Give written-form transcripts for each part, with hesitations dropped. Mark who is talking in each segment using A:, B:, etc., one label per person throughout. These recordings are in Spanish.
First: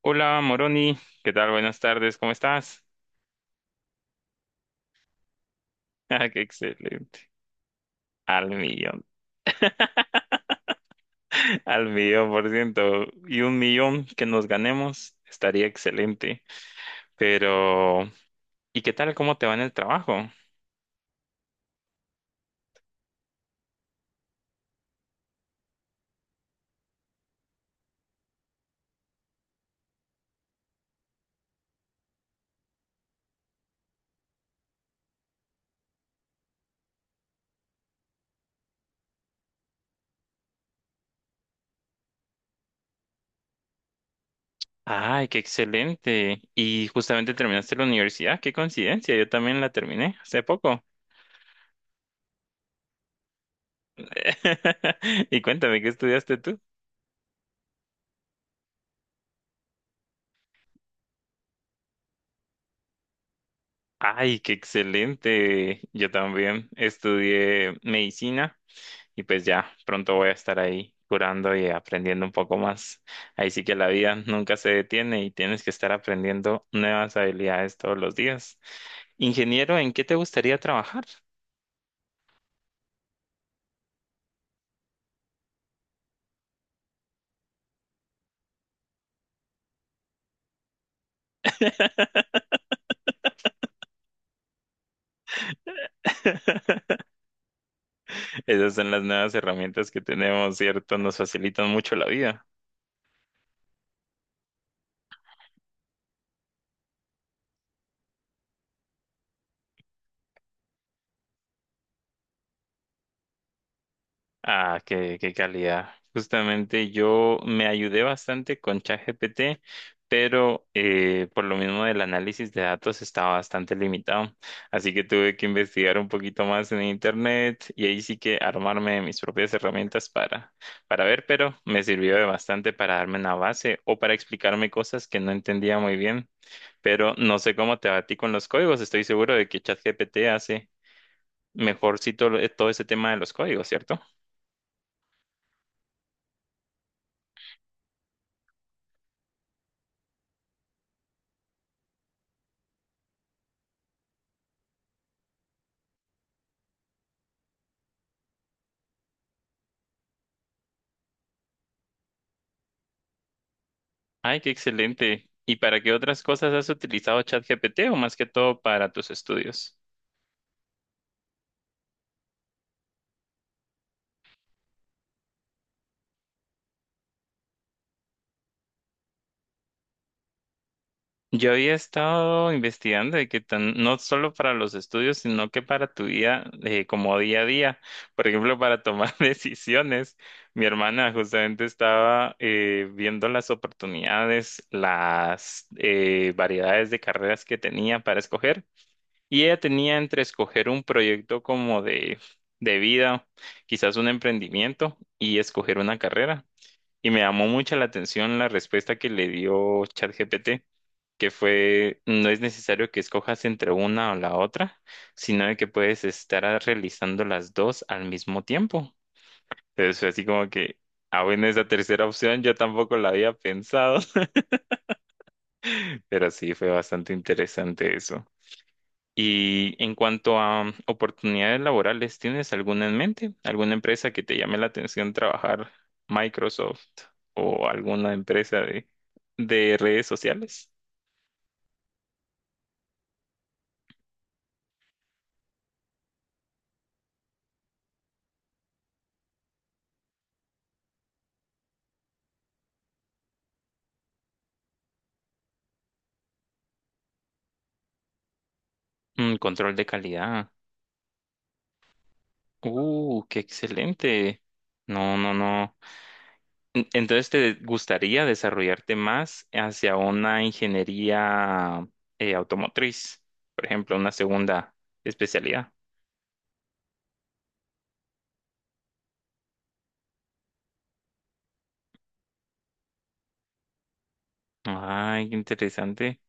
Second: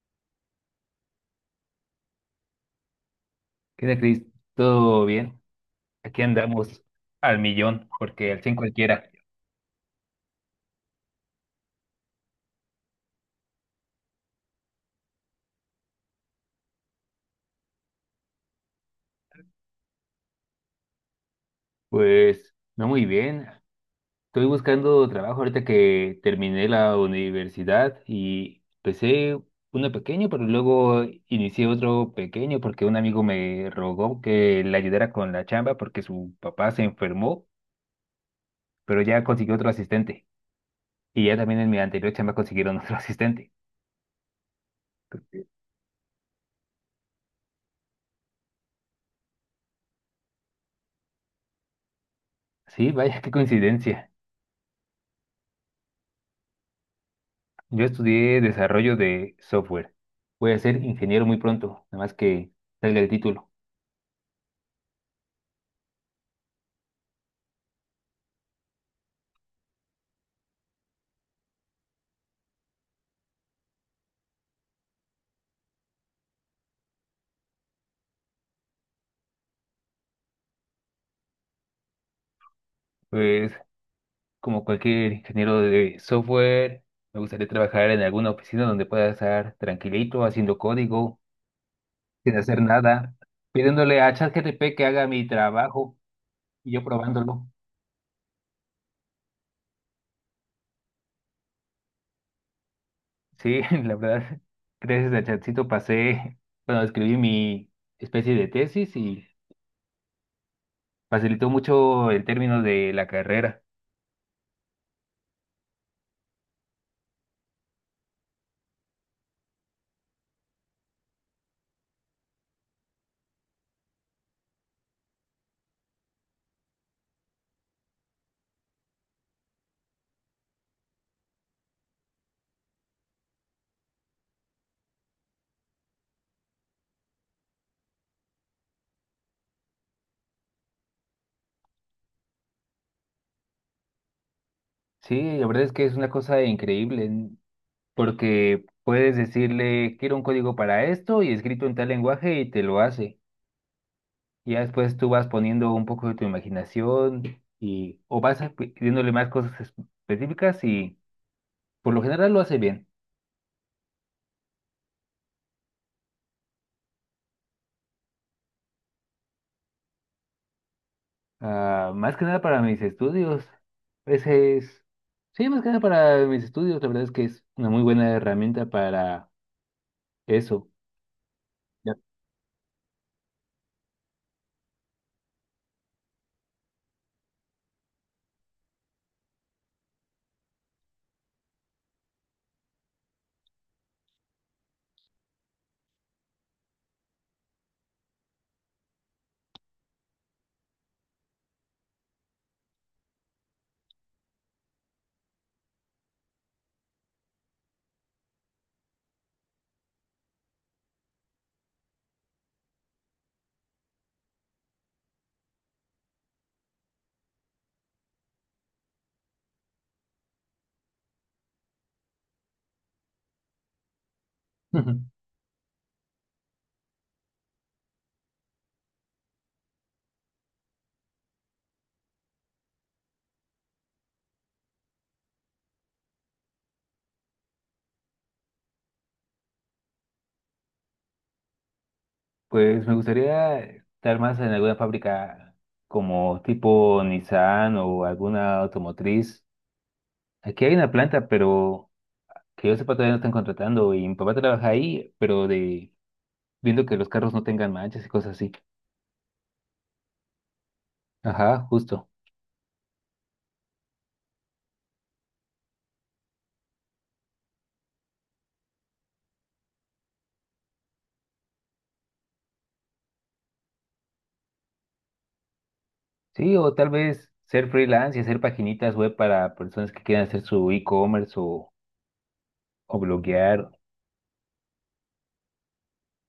A: Hola Moroni, ¿qué tal? Buenas tardes, ¿cómo estás?
B: ¿Qué tal, Cris? ¿Todo bien? Aquí
A: Ah, qué
B: andamos
A: excelente.
B: al millón, porque al
A: Al
B: 100
A: millón,
B: cualquiera.
A: al millón por ciento. Y un millón que nos ganemos estaría excelente. Pero, ¿y qué tal? ¿Cómo te va en el trabajo?
B: Pues no muy bien. Estoy buscando trabajo ahorita que terminé la universidad y empecé uno pequeño, pero luego inicié otro pequeño porque un amigo me rogó que le ayudara con la chamba porque su papá se enfermó, pero ya consiguió otro asistente. Y ya también en mi anterior chamba consiguieron otro asistente.
A: Ay, qué excelente. Y justamente terminaste la universidad, qué coincidencia, yo también la terminé hace poco.
B: Sí, vaya, qué coincidencia.
A: Y cuéntame, ¿qué estudiaste tú?
B: Yo estudié desarrollo de software. Voy a ser ingeniero muy pronto, nada más que salga el título.
A: Ay, qué excelente. Yo también estudié medicina. Y pues ya, pronto voy a estar ahí curando y aprendiendo un poco más. Ahí sí que la vida nunca se detiene y tienes que estar aprendiendo nuevas habilidades todos los días. Ingeniero, ¿en qué te gustaría trabajar?
B: Pues, como cualquier ingeniero de software, me gustaría trabajar en alguna oficina donde pueda estar tranquilito, haciendo código, sin hacer nada, pidiéndole a ChatGPT que haga mi trabajo y yo probándolo.
A: Esas son las nuevas herramientas que tenemos, ¿cierto? Nos facilitan mucho la vida.
B: Sí, la verdad, gracias a Chatcito pasé, bueno, escribí mi especie de tesis y facilitó mucho el término de la carrera.
A: Ah, qué calidad. Justamente yo me ayudé bastante con ChatGPT, pero por lo mismo del análisis de datos estaba bastante limitado. Así que tuve que investigar un poquito más en internet y ahí sí que armarme de mis propias herramientas para ver, pero me sirvió de bastante para darme una base o para explicarme cosas que no entendía muy bien. Pero no sé cómo te va a ti con los códigos. Estoy seguro de que ChatGPT hace mejorcito todo ese tema de los códigos, ¿cierto?
B: Sí, la verdad es que es una cosa increíble, porque puedes decirle, quiero un código para esto y escrito en tal lenguaje y te lo hace. Y ya después tú vas poniendo un poco de tu imaginación y o pidiéndole más cosas específicas y por lo general lo hace bien.
A: Ay, qué excelente. ¿Y para qué otras cosas has utilizado ChatGPT o más que todo para tus estudios?
B: Ah, más que nada para mis estudios. Ese es, sí, más que nada para mis estudios, la verdad es que es una muy buena herramienta para eso.
A: Yo había
B: Ya.
A: estado investigando de que tan- no solo para los estudios, sino que para tu vida como día a día. Por ejemplo, para tomar decisiones. Mi hermana justamente estaba viendo las oportunidades, las variedades de carreras que tenía para escoger. Y ella tenía entre escoger un proyecto como de vida, quizás un emprendimiento, y escoger una carrera. Y me llamó mucho la atención la respuesta que le dio ChatGPT, que fue, no es necesario que escojas entre una o la otra, sino de que puedes estar a- realizando las dos al mismo tiempo. Entonces fue así como que, ah, bueno, esa tercera opción yo tampoco la había pensado, pero sí fue bastante interesante eso. Y en cuanto a oportunidades laborales, ¿tienes alguna en mente? ¿Alguna empresa que te llame la atención trabajar Microsoft o alguna empresa de redes sociales?
B: Pues me gustaría estar más en alguna fábrica como tipo Nissan o alguna automotriz. Aquí hay una planta, pero que yo sepa todavía no están contratando y mi papá trabaja ahí, pero de viendo que los carros no tengan manchas y cosas así.
A: Mm, control de calidad.
B: Ajá, justo.
A: Qué excelente. No, no, no. Entonces, ¿te gustaría desarrollarte más hacia una ingeniería automotriz? Por ejemplo, una segunda especialidad.
B: Sí, o tal vez ser freelance y hacer paginitas web para personas que quieran hacer su e-commerce o bloguear.
A: Ay, qué interesante.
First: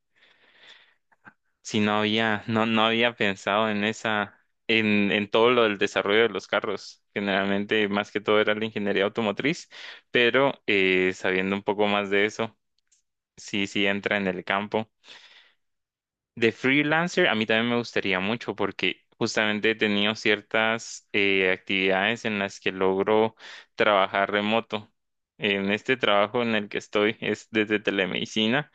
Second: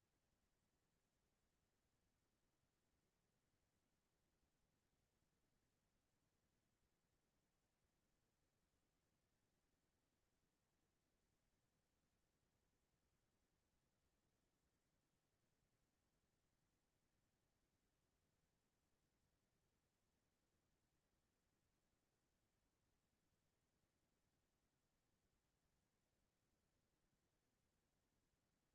A: Si no había, no, no había pensado en en todo lo del desarrollo de los carros. Generalmente, más que todo era la ingeniería automotriz, pero sabiendo un poco más de eso, sí entra en el campo. De freelancer, a mí también me gustaría mucho porque justamente he tenido ciertas actividades en las que logro trabajar remoto. En este trabajo en el que estoy es desde telemedicina.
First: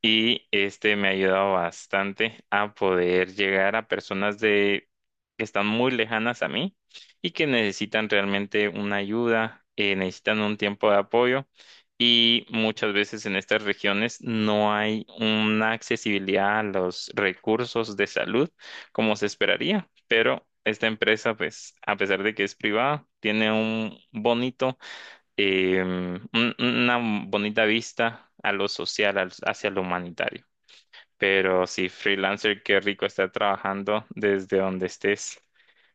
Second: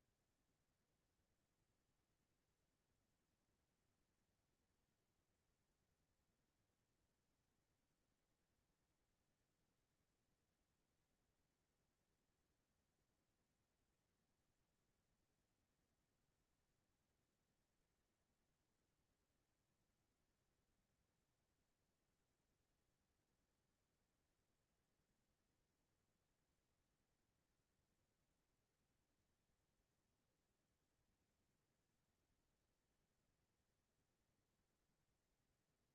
A: Y este me ha ayudado bastante a poder llegar a personas de que están muy lejanas a mí y que necesitan realmente una ayuda, necesitan un tiempo de apoyo. Y muchas veces en estas regiones no hay una accesibilidad a los recursos de salud como se esperaría. Pero esta empresa, pues, a pesar de que es privada, tiene un bonito una bonita vista a lo social, hacia lo humanitario. Pero sí, freelancer, qué rico estar trabajando desde donde estés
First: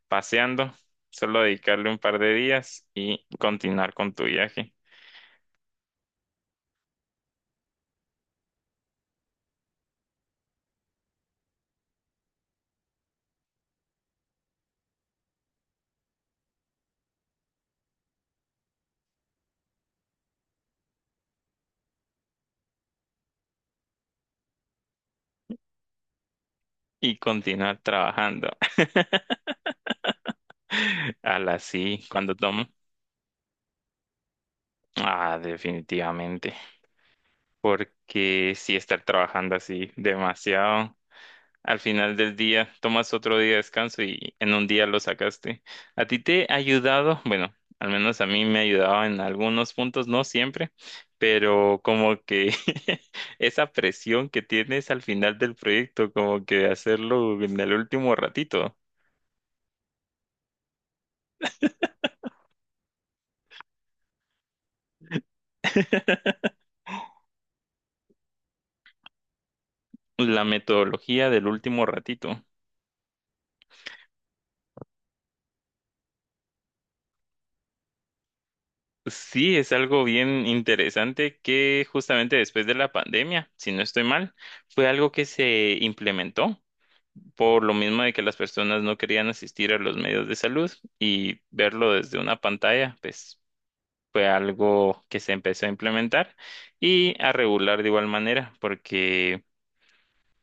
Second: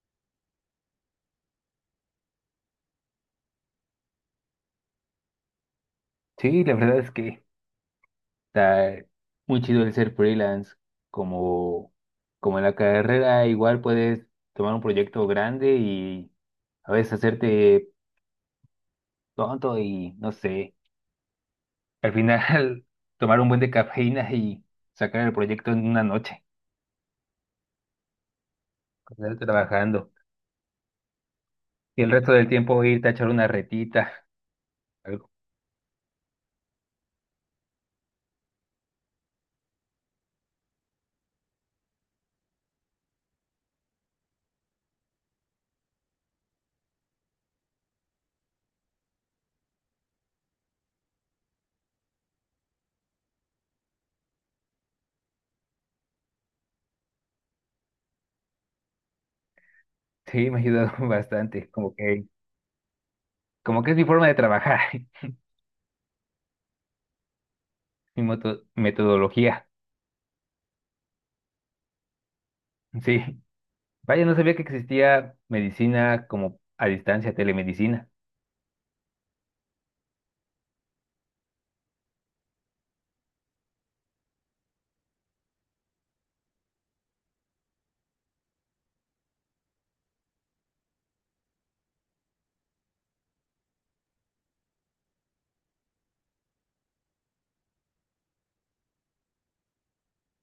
A: paseando. Solo dedicarle un par de días y continuar con tu viaje
B: Sí, la verdad es que está muy chido el ser freelance, como, como en la carrera, igual puedes tomar un proyecto grande y a veces hacerte tonto y no sé, al final tomar un buen de cafeína y sacar el proyecto en una noche,
A: y continuar trabajando.
B: con trabajando.
A: A la
B: Y
A: sí,
B: el resto
A: cuando
B: del
A: tomo.
B: tiempo irte a echar una retita, algo.
A: Ah, definitivamente. Porque sí, estar trabajando así demasiado. Al final del día tomas otro día de descanso y en un día lo sacaste. ¿A ti te ha ayudado? Bueno, al menos a mí me ha ayudado en algunos puntos, no siempre, pero como que esa presión que tienes al final del proyecto, como que hacerlo en el último ratito.
B: Sí, me ha ayudado bastante, como que es mi forma de trabajar, mi metodología,
A: La metodología del último ratito.
B: sí. Vaya, no sabía que existía medicina como a distancia, telemedicina.
A: Sí, es algo bien interesante que justamente después de la pandemia, si no estoy mal, fue algo que se implementó. Por lo mismo de que las personas no querían asistir a los medios de salud y verlo desde una pantalla, pues fue algo que se empezó a implementar y a regular de igual manera, porque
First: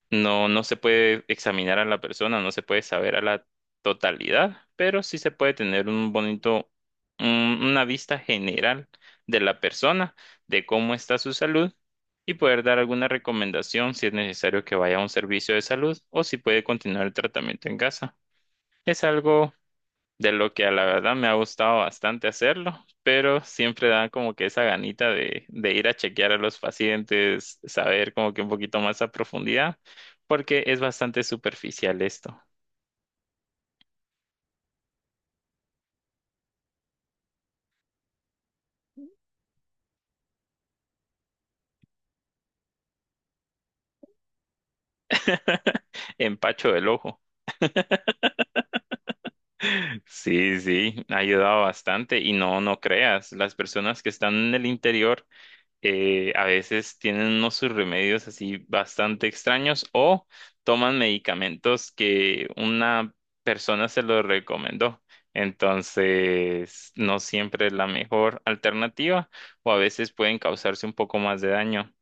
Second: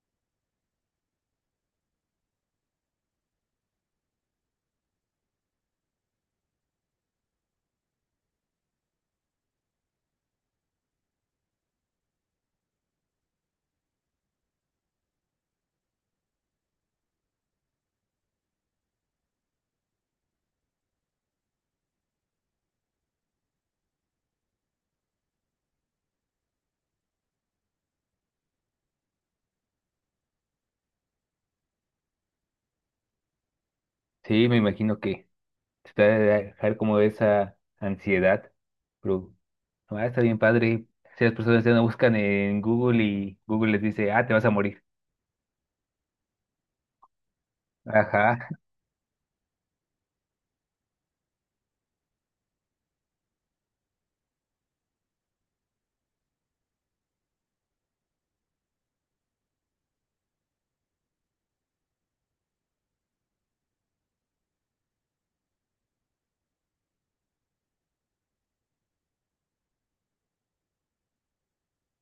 A: no, no se puede examinar a la persona, no se puede saber a la totalidad, pero sí se puede tener un bonito, un- una vista general de la persona, de cómo está su salud y poder dar alguna recomendación si es necesario que vaya a un servicio de salud o si puede continuar el tratamiento en casa. Es algo de lo que a la verdad me ha gustado bastante hacerlo, pero siempre da como que esa ganita de ir a chequear a los pacientes, saber como que un poquito más a profundidad, porque es bastante superficial esto.
B: Sí, me imagino que te va a dejar como esa ansiedad, pero no, ah, está bien padre. Si las personas ya no buscan en Google y Google les dice, ah, te vas a morir.
A: Empacho del ojo.
B: Ajá,
A: Sí, sí, ha ayudado bastante y no, no creas, las personas que están en el interior a veces tienen unos sus remedios así bastante extraños o toman medicamentos que una persona se los recomendó. Entonces, no siempre es la mejor alternativa o a veces pueden causarse un poco más de daño.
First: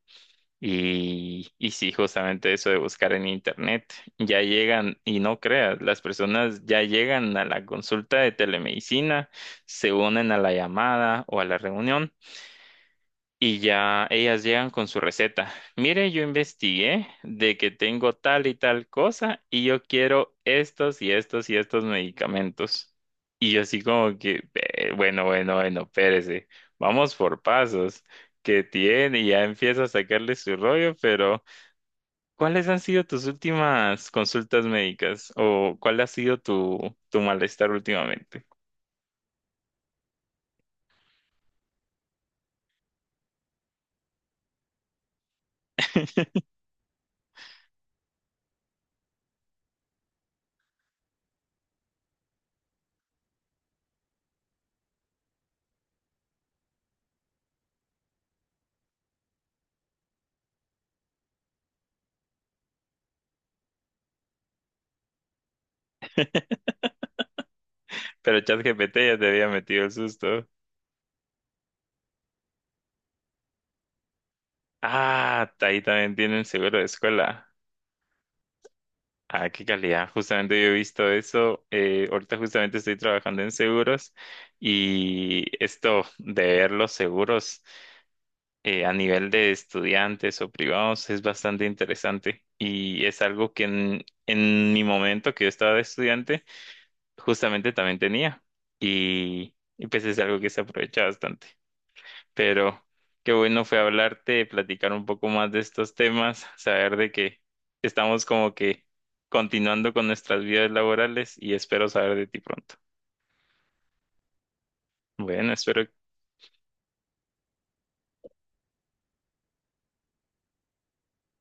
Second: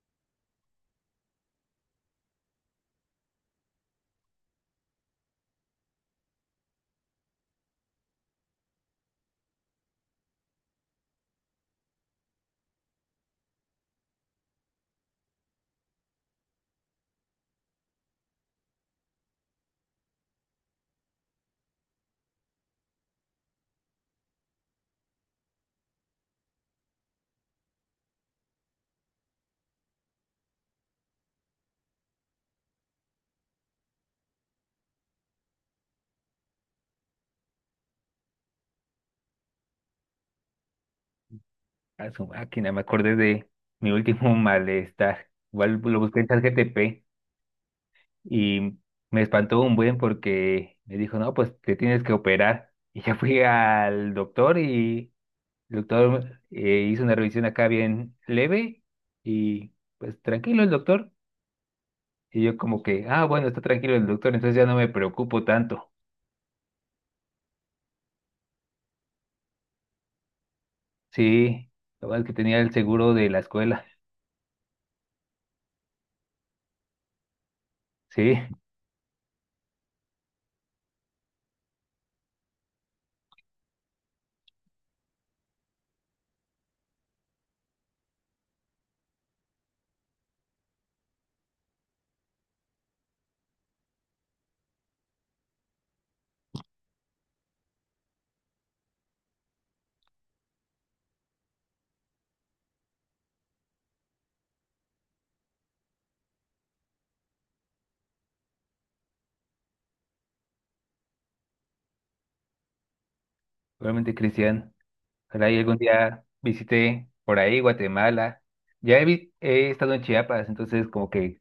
A: Y sí, justamente eso de buscar en internet, ya llegan, y no creas, las personas ya llegan a la consulta de telemedicina, se unen a la llamada o a la reunión y ya ellas llegan con su receta. Mire, yo investigué de que tengo tal y tal cosa y yo quiero estos y estos y estos medicamentos. Y yo así como que, bueno, bueno, bueno, espérese, vamos por pasos. Que tiene? Y ya empieza a sacarle su rollo, pero ¿cuáles han sido tus últimas consultas médicas? ¿O cuál ha sido tu malestar últimamente?
B: a su máquina, me acordé de mi último malestar. Igual lo busqué en ChatGPT y me espantó un buen porque me dijo, no, pues te tienes que operar. Y ya fui al doctor y el doctor hizo una revisión acá bien leve y pues tranquilo el doctor. Y yo como que, ah, bueno, está tranquilo el doctor, entonces ya no me preocupo tanto.
A: Pero ChatGPT ya te había metido el susto.
B: Sí, lo bueno es que tenía el seguro de la escuela.
A: Ah, ahí también tienen seguro de escuela.
B: Sí,
A: Ah, qué calidad. Justamente yo he visto eso. Eh, ahorita justamente estoy trabajando en seguros y esto de ver los seguros a nivel de estudiantes o privados es bastante interesante y es algo que en mi momento que yo estaba de estudiante justamente también tenía y pues es algo que se aprovecha bastante, pero qué bueno fue hablarte, platicar un poco más de estos temas, saber de que estamos como que continuando con nuestras vidas laborales y espero saber de ti pronto.
B: realmente Cristian. Ojalá
A: Bueno,
B: y algún
A: espero
B: día visité por ahí Guatemala. Ya he, he estado en Chiapas, entonces como que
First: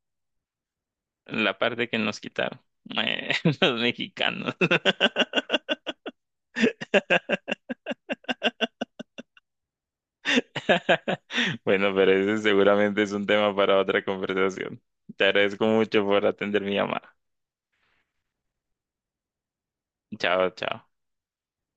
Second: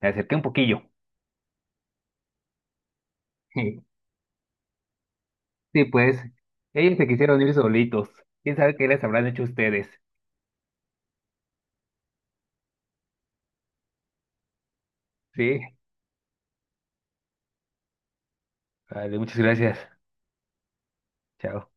B: me acerqué un poquillo.
A: la parte que nos quitaron, eh, los mexicanos.
B: Sí, pues, ellos se quisieron ir solitos. ¿Quién sabe qué les habrán hecho ustedes?
A: Bueno, pero ese seguramente es un tema para otra conversación. Te
B: Sí,
A: agradezco mucho por atender mi llamada.
B: vale, muchas gracias.
A: Chao, chao.
B: Chao.